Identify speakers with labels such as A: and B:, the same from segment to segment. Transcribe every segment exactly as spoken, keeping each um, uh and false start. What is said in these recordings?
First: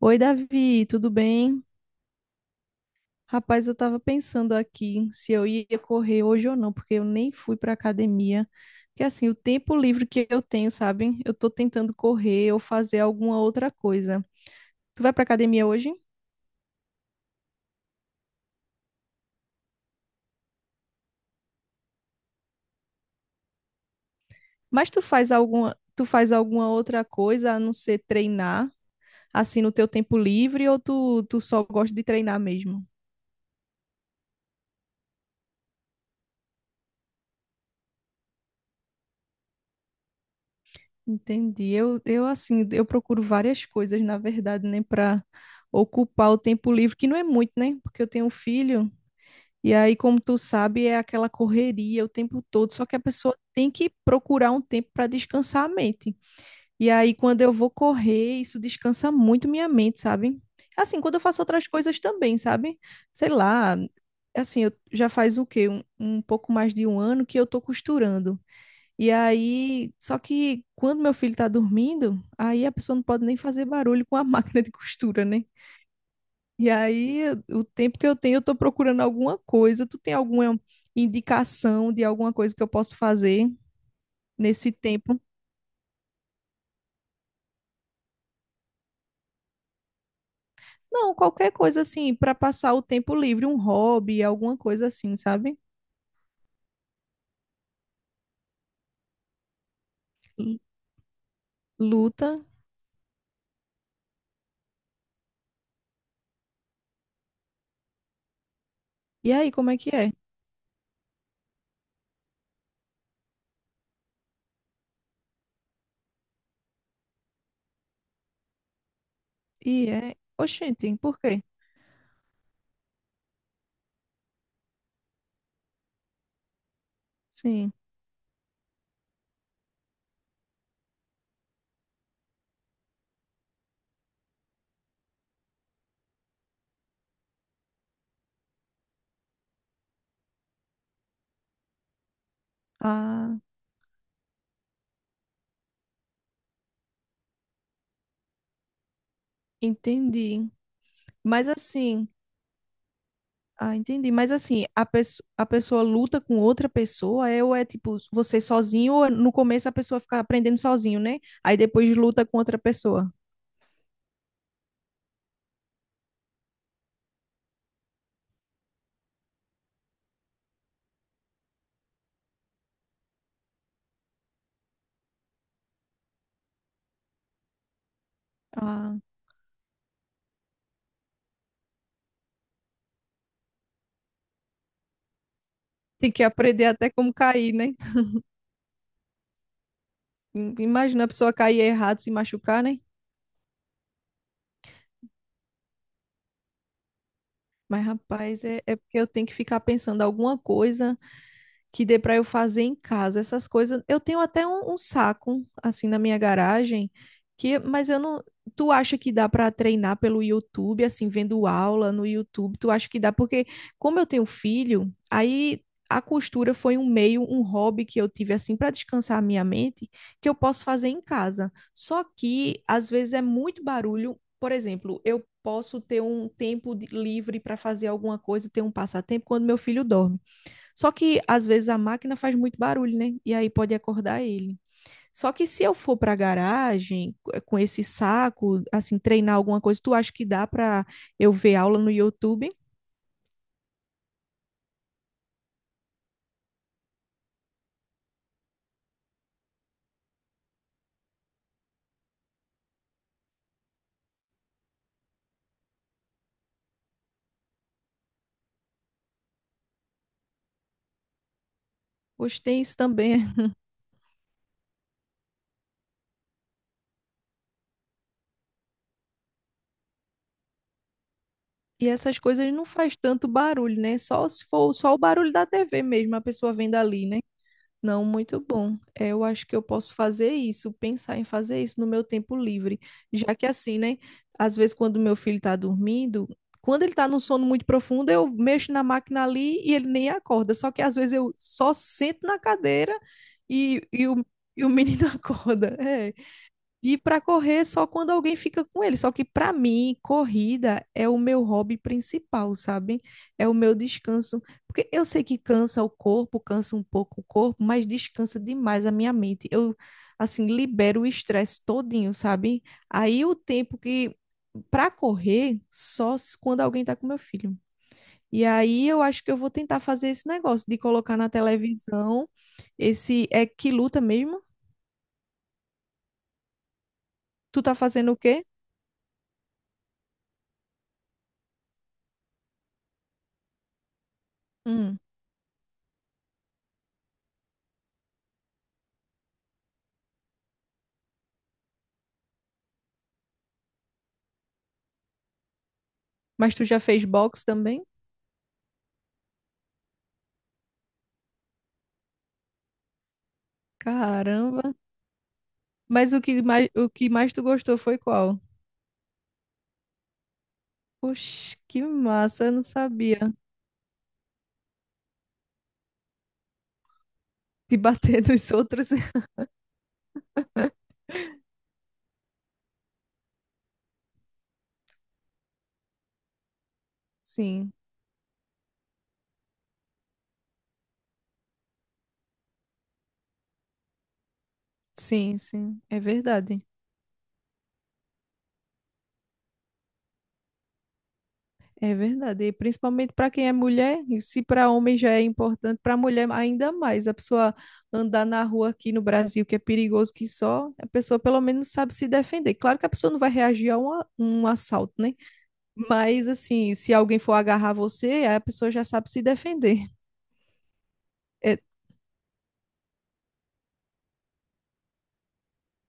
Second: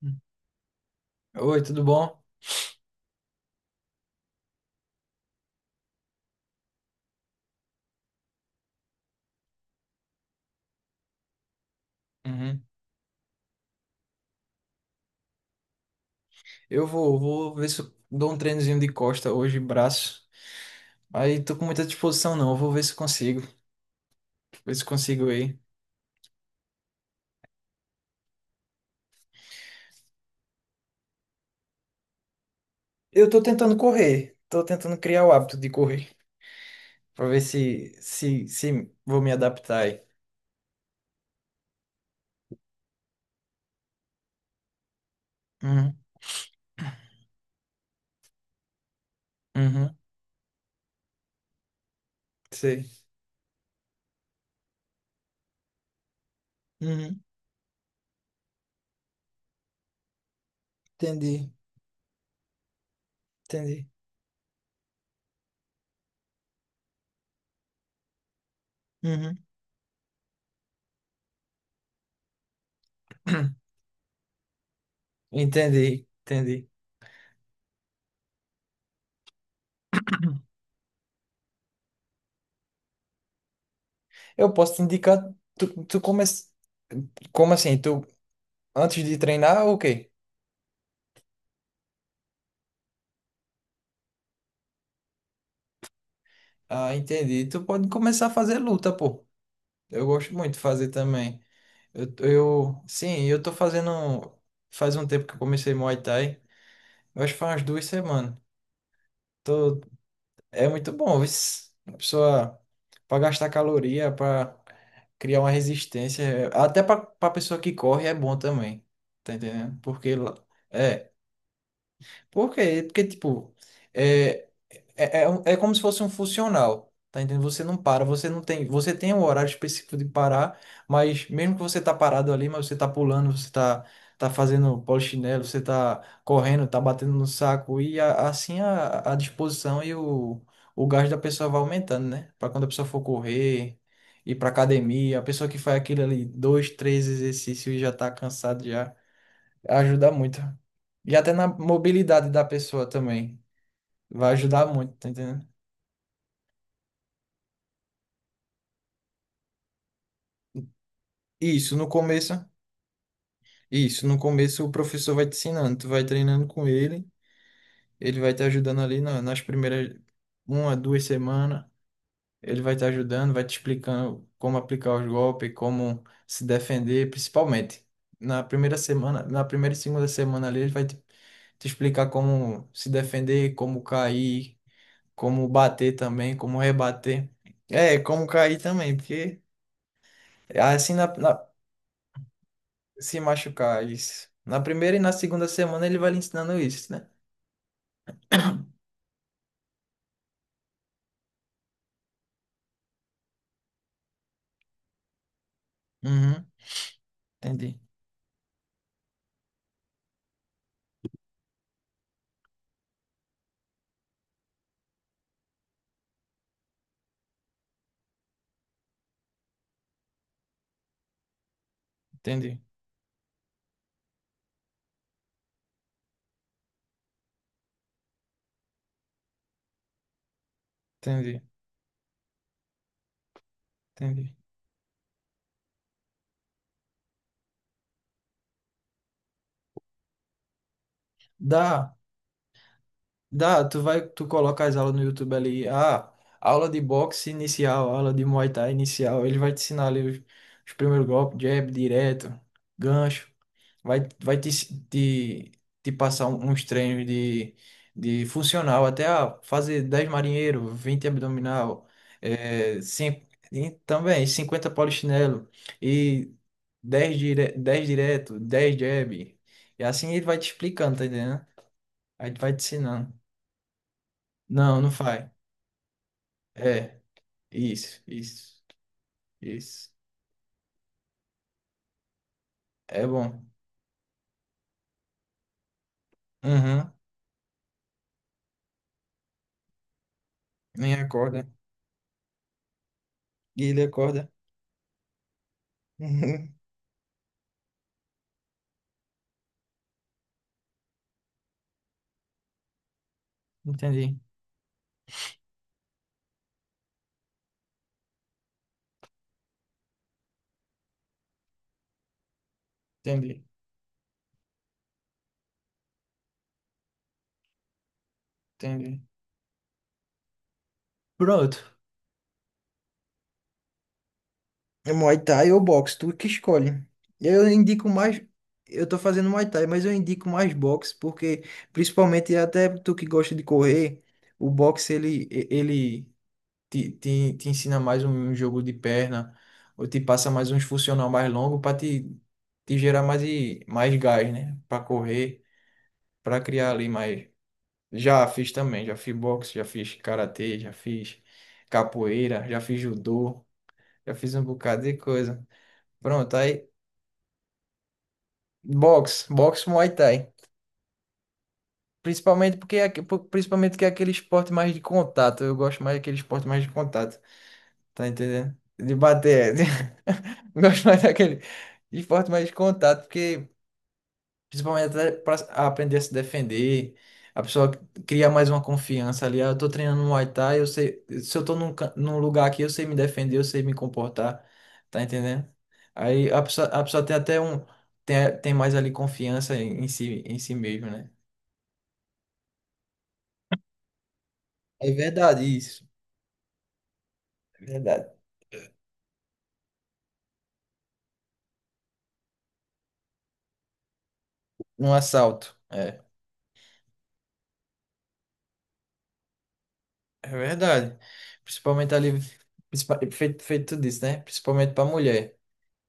A: Oi, Davi, tudo bem?
B: Oi, tudo bom?
A: Rapaz, eu tava pensando aqui se eu ia correr hoje ou não, porque eu nem fui pra academia. Porque assim, o tempo livre que eu tenho, sabe? Eu tô tentando correr ou
B: Uhum.
A: fazer alguma outra coisa. Tu vai pra academia hoje?
B: Eu vou, vou ver se eu dou um treinozinho de costa hoje, braço. Aí tô com muita disposição não, eu vou ver se consigo, ver se
A: Mas tu
B: consigo
A: faz
B: aí.
A: alguma, tu faz alguma outra coisa a não ser treinar, assim, no teu tempo livre, ou tu, tu só gosta de treinar mesmo?
B: Eu tô tentando correr, tô tentando criar o hábito de correr, pra ver se, se, se vou me adaptar aí.
A: Entendi. Eu, eu assim, eu procuro várias coisas, na verdade, né, para
B: Uhum,
A: ocupar o tempo livre, que não é muito, né? Porque eu tenho um filho, e aí,
B: uhum,
A: como tu sabe, é aquela correria o tempo todo, só
B: sei.
A: que a pessoa tem que procurar um tempo para descansar a mente. E aí,
B: Uhum,
A: quando eu vou correr, isso descansa muito minha mente, sabe? Assim, quando eu faço
B: entendi,
A: outras coisas também, sabe? Sei lá,
B: entendi.
A: assim, eu já faz o quê? Um, um pouco mais de um ano que eu tô costurando. E
B: Uhum.
A: aí, só que quando meu filho tá dormindo, aí a pessoa não pode nem fazer barulho com a máquina de costura, né?
B: Entendi,
A: E
B: entendi.
A: aí, o tempo que eu tenho, eu tô procurando alguma coisa. Tu tem alguma indicação de alguma coisa que eu posso fazer
B: Eu
A: nesse
B: posso te indicar,
A: tempo?
B: tu, tu come, como assim, tu antes de treinar ou o quê?
A: Não, qualquer coisa assim, para passar o tempo livre, um hobby, alguma coisa assim, sabe?
B: Ah, entendi. Tu pode começar a fazer luta, pô. Eu gosto muito
A: L-
B: de fazer também. Eu,
A: Luta.
B: eu, sim, eu tô fazendo. Faz um tempo que eu comecei Muay Thai. Eu acho que faz umas duas semanas.
A: E aí, como é
B: Tô,
A: que é?
B: é muito bom, viu? A pessoa, pra gastar caloria, pra criar uma resistência. é, Até pra, pra pessoa que corre é bom também. Tá
A: E
B: entendendo?
A: é,
B: Porque. lá-
A: oxente,
B: É.
A: por quê?
B: Porque, porque tipo. é, É, é, um- é como se fosse um funcional, tá entendendo? Você
A: Sim.
B: não para, você não tem, você tem um horário específico de parar, mas mesmo que você tá parado ali, mas você tá pulando, você tá, tá fazendo polichinelo, você tá correndo, tá batendo no saco, e a- assim a, a disposição e o, o gás da pessoa vai aumentando, né? Para quando a pessoa for
A: Ah,
B: correr, ir pra academia, a pessoa que faz aquilo ali, dois, três exercícios e já tá cansado, já ajuda muito.
A: entendi.
B: E até na
A: Mas assim,
B: mobilidade da pessoa também,
A: Ah, entendi. Mas
B: vai
A: assim,
B: ajudar
A: a,
B: muito, tá
A: pesso- a
B: entendendo?
A: pessoa luta com outra pessoa, é, ou é tipo você sozinho, ou no começo a pessoa fica aprendendo sozinho, né? Aí
B: Isso, no
A: depois luta
B: começo,
A: com outra pessoa.
B: isso, no começo o professor vai te ensinando, tu vai treinando com ele, ele vai te ajudando ali na- nas primeiras uma, duas semanas, ele vai te ajudando, vai te explicando como aplicar os golpes, como se defender, principalmente. Na primeira
A: Ah,
B: semana, na primeira e segunda semana ali, ele vai te, te explicar como se defender, como cair, como bater
A: tem que
B: também, como
A: aprender até como
B: rebater.
A: cair, né?
B: É, como cair também, porque
A: Im-
B: assim
A: Imagina
B: na,
A: a pessoa
B: na-
A: cair errado, se machucar, né?
B: se machucar, isso. Na primeira e na segunda semana ele vai lhe ensinando isso, né?
A: Mas, rapaz, é, é porque eu tenho que ficar pensando alguma coisa que dê para eu fazer em casa. Essas coisas, eu tenho até um, um saco assim na minha
B: Uhum,
A: garagem que,
B: entendi,
A: mas eu não, tu acha que dá para treinar pelo YouTube, assim, vendo aula no YouTube? Tu acha que dá? Porque como eu tenho filho, aí a costura foi um meio, um hobby que eu tive assim para descansar a minha mente, que eu posso fazer em casa. Só
B: entendi,
A: que às vezes é muito barulho. Por exemplo, eu posso ter um tempo de- livre para fazer alguma coisa, ter um passatempo quando meu filho dorme. Só que
B: entendi,
A: às vezes a máquina faz muito barulho, né? E aí pode acordar
B: entendi.
A: ele. Só que se eu for para a garagem com esse saco, assim, treinar alguma coisa, tu acha que dá para eu ver aula no
B: Dá.
A: YouTube?
B: Dá, tu vai, tu coloca as aulas no YouTube ali, ah, aula de boxe inicial, aula de Muay Thai inicial, ele vai te ensinar ali os, os primeiros golpes, jab, direto, gancho, vai, vai te, te, te passar um- uns treinos de, de funcional, até ah, fazer dez marinheiro, vinte abdominal,
A: Hoje tem isso
B: é,
A: também.
B: cin- e também cinquenta polichinelo e dez dire, dez direto, dez jab, e assim ele vai te explicando, tá entendendo?
A: E essas
B: Aí tu vai
A: coisas
B: te
A: não faz
B: ensinando.
A: tanto barulho, né? Só se for
B: Não, não
A: só o
B: faz.
A: barulho da T V mesmo, a pessoa vendo
B: É,
A: ali, né?
B: isso,
A: Não, muito
B: isso,
A: bom. É, eu acho que eu
B: isso.
A: posso fazer isso, pensar em fazer isso no meu tempo livre.
B: É
A: Já
B: bom.
A: que assim, né? Às vezes, quando meu filho tá dormindo, quando
B: Uhum,
A: ele tá num sono muito profundo, eu mexo na máquina ali e ele nem acorda. Só que às
B: nem
A: vezes eu
B: acorda.
A: só sento na cadeira
B: E
A: e,
B: ele
A: e o,
B: acorda.
A: e o menino acorda. É.
B: Uhum.
A: E para correr só quando alguém fica com ele. Só que para mim, corrida é o meu hobby principal, sabe? É o meu
B: Entendi,
A: descanso. Porque eu sei que cansa o corpo, cansa um pouco o corpo, mas descansa demais a minha mente. Eu, assim, libero o estresse todinho, sabe? Aí o
B: entendi,
A: tempo que para correr só se- quando alguém tá com meu filho. E aí
B: entendi.
A: eu acho que eu vou tentar fazer esse negócio de colocar na
B: Pronto.
A: televisão esse é que luta mesmo?
B: É Muay Thai ou boxe, tu que escolhe. Eu
A: Tu tá
B: indico
A: fazendo o
B: mais.
A: quê?
B: Eu tô fazendo Muay Thai, mas eu indico mais boxe, porque, principalmente até tu que gosta de correr, o boxe ele, ele te, te, te ensina mais um jogo de perna, ou te passa mais uns funcional mais longo para te, te gerar mais, e- mais gás, né? Para correr, para
A: Mas tu
B: criar
A: já
B: ali
A: fez
B: mais.
A: box também?
B: Já fiz também, já fiz boxe, já fiz karatê, já fiz capoeira, já fiz judô, já fiz um
A: Caramba.
B: bocado de coisa.
A: Mas o
B: Pronto,
A: que mais,
B: aí
A: o que mais tu gostou foi qual?
B: boxe, boxe Muay Thai.
A: Oxe, que massa, eu
B: Principalmente
A: não
B: porque é, aque-
A: sabia.
B: principalmente que é aquele esporte mais de contato. Eu gosto mais daquele esporte mais de contato.
A: De
B: Tá
A: bater nos
B: entendendo?
A: outros.
B: De bater. de- Gosto mais daquele esporte mais de contato, porque principalmente até pra aprender a se defender, a pessoa
A: Sim,
B: cria mais uma confiança ali. Ah, eu tô treinando Muay Thai, eu sei, se eu tô num, can- num lugar aqui, eu sei me defender, eu sei me comportar, tá
A: sim,
B: entendendo?
A: sim, é
B: Aí a
A: verdade.
B: pessoa, a pessoa tem até um, tem, tem mais ali confiança em, em si, em si mesmo, né?
A: É verdade. E principalmente para quem é mulher, e se para
B: É
A: homem já é
B: verdade
A: importante,
B: isso,
A: para mulher ainda mais. A pessoa
B: é verdade.
A: andar na rua aqui no Brasil, que é perigoso que só, a pessoa pelo menos sabe se defender. Claro que a pessoa não vai reagir a um, a- um assalto,
B: Um
A: né?
B: assalto. É.
A: Mas assim, se alguém for agarrar você, aí a pessoa já sabe se defender.
B: É verdade.
A: É,
B: Principalmente ali, principal- feito, feito tudo isso, né? Principalmente pra mulher.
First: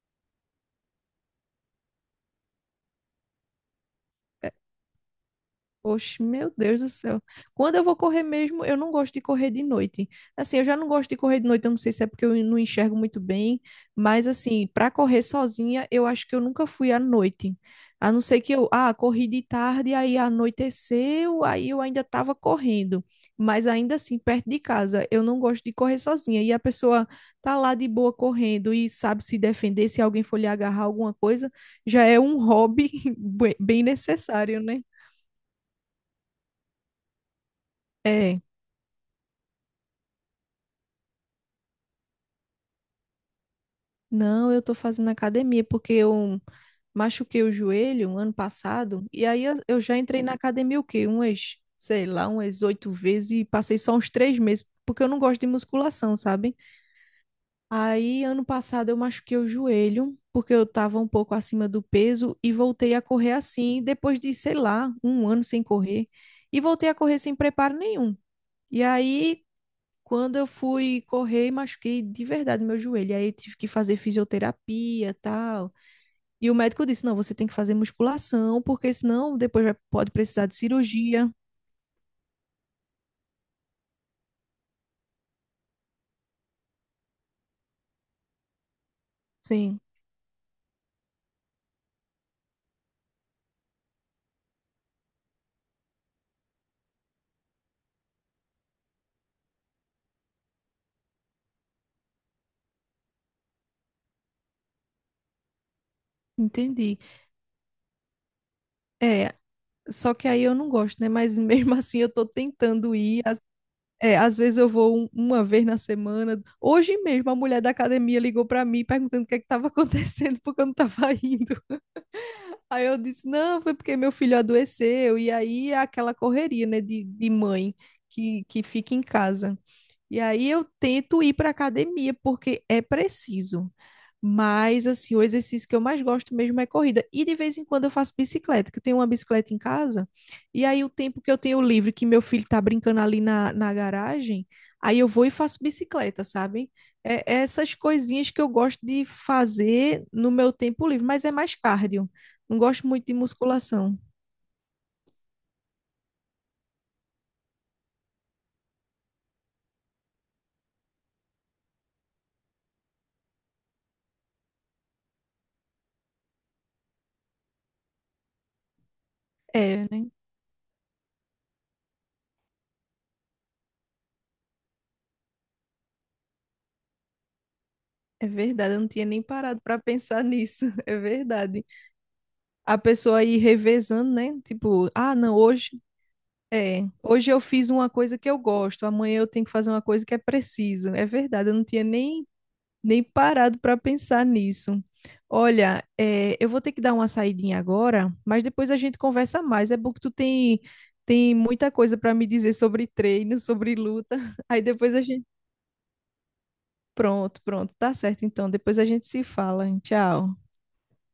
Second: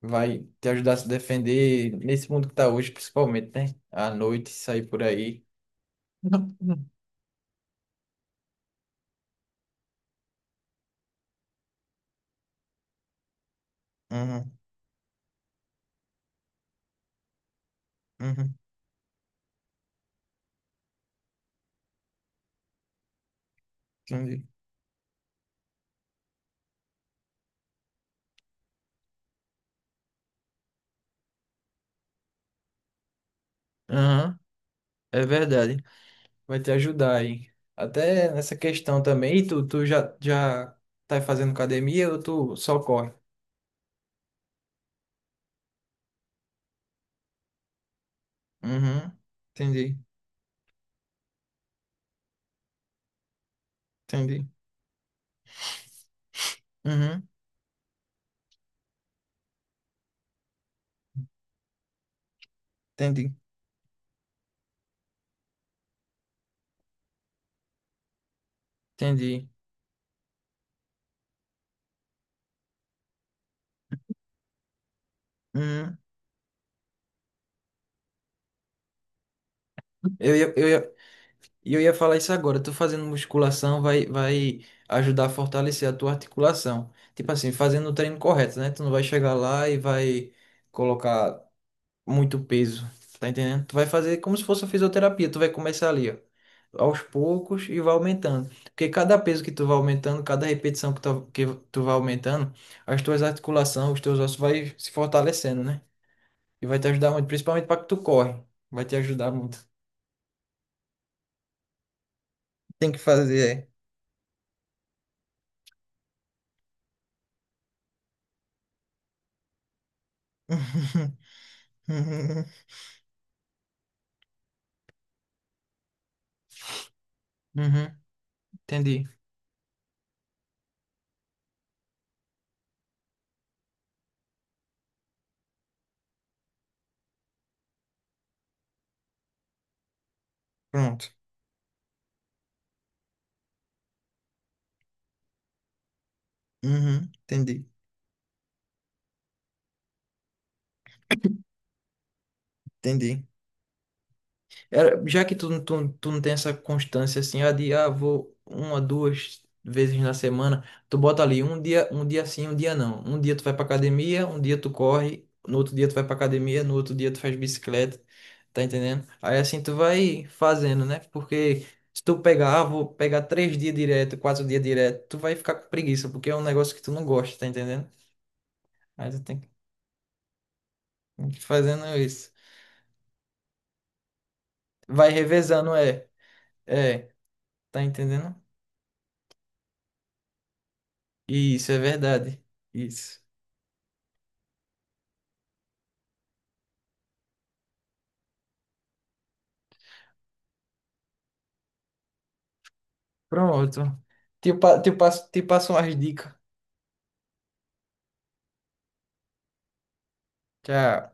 B: Vai te ajudar a se defender nesse mundo que tá hoje, principalmente, né? À noite,
A: é,
B: sair por aí.
A: oxe, meu
B: Não,
A: Deus do céu. Quando eu vou correr mesmo, eu não gosto de correr de noite. Assim, eu já não gosto de correr de noite, eu não sei se é porque eu não enxergo muito bem,
B: não.
A: mas
B: Uhum,
A: assim, para correr sozinha, eu acho que eu nunca fui à noite. A não ser que
B: uhum,
A: eu, ah, corri de tarde, aí anoiteceu, aí eu ainda estava correndo. Mas ainda assim,
B: entendi.
A: perto de casa, eu não gosto de correr sozinha. E a pessoa tá lá de boa correndo e sabe se defender, se alguém for lhe agarrar alguma coisa, já é um hobby bem bem
B: Aham,
A: necessário, né?
B: é verdade. Vai te ajudar aí. Até
A: É,
B: nessa questão também. E tu, tu já, já tá fazendo academia ou tu só corre?
A: não, eu tô fazendo academia porque eu machuquei o joelho um ano passado
B: Uhum,
A: e aí eu, eu
B: entendi,
A: já entrei na academia o quê? Umas, sei lá, umas oito vezes e passei só uns três
B: entendi.
A: meses porque eu não gosto de musculação, sabe?
B: Uhum,
A: Aí ano passado eu machuquei o joelho porque eu tava um pouco acima do peso e voltei a correr
B: entendi,
A: assim depois de, sei lá, um ano sem correr e voltei a correr sem preparo nenhum. E aí
B: entendi.
A: Quando eu fui correr, machuquei de verdade meu joelho. Aí eu tive que fazer fisioterapia, e tal.
B: Uhum.
A: E o médico disse: "Não, você tem que fazer musculação, porque senão depois vai- pode
B: Eu
A: precisar
B: ia,
A: de
B: eu ia,
A: cirurgia".
B: E eu ia falar isso agora, tu fazendo musculação vai, vai ajudar a fortalecer a tua articulação. Tipo assim, fazendo o treino correto, né? Tu não vai chegar lá e
A: Sim,
B: vai colocar muito peso, tá entendendo? Tu vai fazer como se fosse a fisioterapia, tu vai começar ali, ó, aos poucos e vai aumentando. Porque cada peso que tu vai aumentando, cada repetição que tu, que tu vai aumentando, as tuas articulações, os teus ossos vai se fortalecendo, né? E vai te
A: entendi.
B: ajudar muito, principalmente para que tu corre, vai te ajudar
A: É,
B: muito.
A: só que aí eu não gosto, né? Mas mesmo assim eu tô
B: Tem
A: tentando
B: que
A: ir. Às-
B: fazer,
A: É, às vezes eu vou um- uma vez na semana. Hoje mesmo a mulher da academia ligou pra mim perguntando o que é que tava acontecendo
B: é.
A: porque eu não tava indo.
B: Uhum,
A: Aí eu disse, não, foi porque meu filho adoeceu. E aí é aquela correria, né, de, de mãe
B: uhum,
A: que, que fica em
B: entendi.
A: casa. E aí eu tento ir para academia porque é preciso. Mas assim, o exercício que eu mais gosto mesmo é corrida. E de vez em quando eu faço bicicleta, que eu tenho uma bicicleta em casa. E aí o
B: Pronto.
A: tempo que eu tenho livre, que meu filho tá brincando ali na, na garagem, aí eu vou e faço bicicleta, sabe?
B: Uhum,
A: É é
B: entendi,
A: essas coisinhas que eu gosto de fazer no meu tempo livre, mas é mais cardio. Não gosto muito de
B: entendi.
A: musculação.
B: Era, já que tu, não- tu, tu não tem essa constância assim, ah, de, ah, vou uma, duas vezes na semana, tu bota ali um dia, um dia sim, um dia não. Um dia tu vai pra academia, um dia tu corre, no outro dia tu vai pra academia, no outro dia tu faz bicicleta, tá entendendo? Aí assim tu
A: É, né?
B: vai fazendo, né? Porque se tu pegar, ah, vou pegar três dias direto, quatro dias direto, tu vai ficar com preguiça, porque é um negócio que tu não gosta, tá entendendo?
A: É verdade, eu não tinha
B: Aí
A: nem
B: tu tem que
A: parado para pensar nisso. É
B: tem que ir
A: verdade.
B: fazendo isso.
A: A pessoa ir revezando, né? Tipo,
B: Vai
A: ah, não, hoje
B: revezando, é.
A: é,
B: É,
A: hoje eu fiz
B: tá
A: uma coisa que
B: entendendo?
A: eu gosto, amanhã eu tenho que fazer uma coisa que é preciso. É verdade, eu não
B: Isso, é
A: tinha nem
B: verdade.
A: nem
B: Isso.
A: parado para pensar nisso. Olha, é, eu vou ter que dar uma saidinha agora, mas depois a gente conversa mais. É bom que tu tem tem muita coisa para me dizer sobre treino, sobre
B: Pronto.
A: luta.
B: Te,
A: Aí
B: pa- te
A: depois a gente
B: passo, te passo umas dicas.
A: Pronto, pronto, tá certo. Então, depois a gente se fala. Hein? Tchau.
B: Tchau.